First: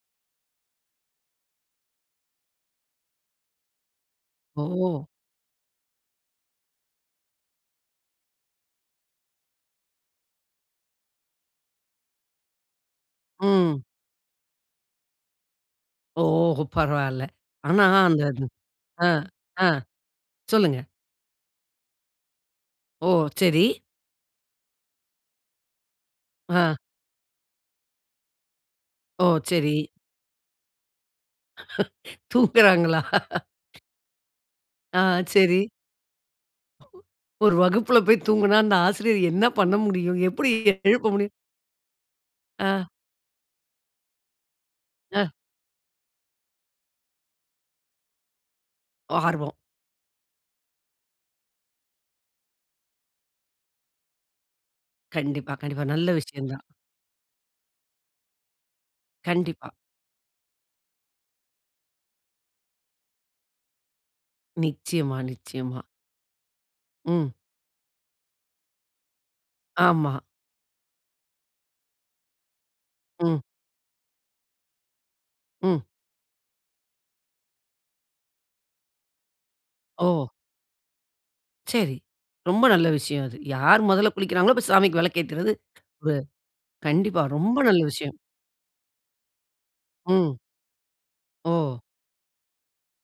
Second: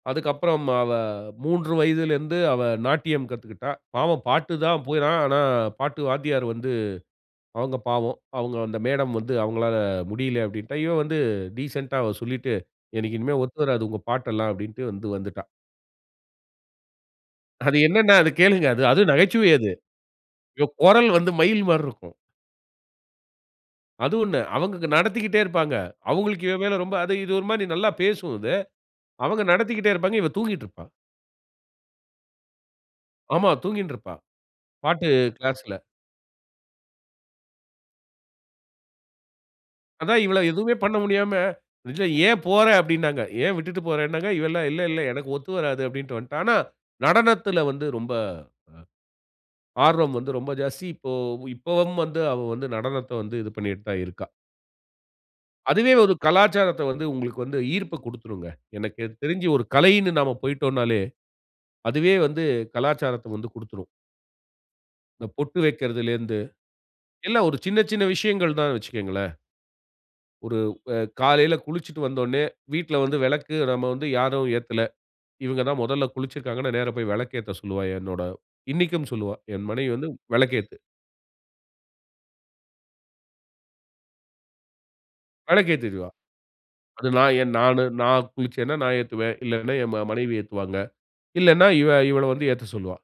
அதுக்கப்புறம் அவ, 3 வயதுல இருந்து அவ, நாட்டியம் கத்துக்கிட்டா. பாவம் பாட்டு தான் ஓ! போனா ஆனா, பாட்டு வாத்தியார் வந்து, அவங்க பாவம். அவங்க அந்த மேடம் வந்து அவங்களால முடியல அப்படின்ட்டா. இவ வந்து டிசென்டா அவ சொல்லிட்டு, "எனக்கு இனிமே ஒத்து ம். வராது உங்க பாட்டெல்லாம்" அப்படின்டு வந்து வந்துட்டா. ஓ! பரவாயில்லை. அது ஆனா, என்னென்னா அந்த அது அந்த கேளுங்க. அது அது அ, நகைச்சுவை அ. அது. இவ சொல்லுங்க. குரல் வந்து மயில் மாரிருக்கும். ஓ! சரி. அது ஒண்ணு. அவங்க அங்க நடத்திக்கிட்டே இருப்பாங்க. அவங்களுக்கு இவ அ. மேல ரொம்ப அது இது ஒரு மாதிரி நல்லா பேசும் இது. ஓ! அவங்க சரி. நடத்திகிட்டே இருப்பாங்க. இவ தூங்கிட்டுருப்பா. தூங்கறாங்களா?. ஆமா, தூங்கின்ட்டுருப்பா. அ, பாட்டு சரி. கிளாஸ்ல. ஒரு வகுப்புல போயி தூங்குனா, அந்த ஆசிரியர் என்ன பண்ண முடியும்? அதான் இவள எப்படி எ எதுவுமே பண்ண எழுப்ப முடியும்? முடியாம, [unintelligible] "ஏன் போற?" அ. அப்படின்னாங்க. ஏன் விட்டுட்டு போறனாங்க. இவெல்லாம், "இல்ல, இல்ல எனக்கு அ. ஒத்து வராது" அப்படின்டு வந்துட்டா. ஆனா, நடனத்துல வந்து ரொம்ப, ஆர்வம். அ ஆர்வம் வந்து ரொம்ப ஜாஸ்தி. இப்போ இப்பவும் வந்து அவ வந்து நடனத்த வந்து இது பண்ணிட்டு தான் இருக்கா. கண்டிப்பா, கண்டிப்பா. அதுவே நல்ல ஒரு விஷயம் தான். கலாச்சாரத்த வந்து உங்களுக்கு வந்து ஈர்ப்ப குடுத்துரும்ங்க. எனக்கு தெரிஞ்சு ஒரு கண்டிப்பா. கலைன்னு நம்ம போய்ட்டோம்னாலே, அதுவே வந்து கலாச்சாரத்த வந்து குடுத்துரும். நிச்சயமா, இந்த பொட்டு நிச்சயமா. வைக்கிறதிலேருந்து. ம். எல்லாம் ஒரு சின்ன, சின்ன விஷயங்கள் தான்னு வெச்சுக்கங்களேன். ஆமா. ஒரு அ, காலையில குளிச்சுட்டு வந்தோடனே வீட்டுல வந்து ம். விளக்கு, நம்ம வந்து யாரும் ஏத்தல. இவுங்க ம். தான் முதல்ல குளிச்சிருக்காங்கன்னா, நேர போயி விளக்கேத்த சொல்லுவா, என்னோட இன்னைக்கும் சொல்லுவா. என் மனைவி வந்து ஓ! விளக்கேத்து. சரி. ரொம்ப நல்ல விஷயம் அது. யாரு முதல்ல குளிக்கிறாங்களோ, போயி சாமிக்கு விளக்கு ஏத்துறது, வ விளக்கேத்திடுவா. அது கண்டிப்பா, நான் என் ரொம்ப நல்ல நானு விஷயம். நான் குளிச்சேன்னா நான் ஏத்துவேன். இல்லனா என் ம மனைவி ம். ஏத்துவாங்க. இல்லைனா ஓ! இவ இவள வந்து ஏத்த சொல்லுவா.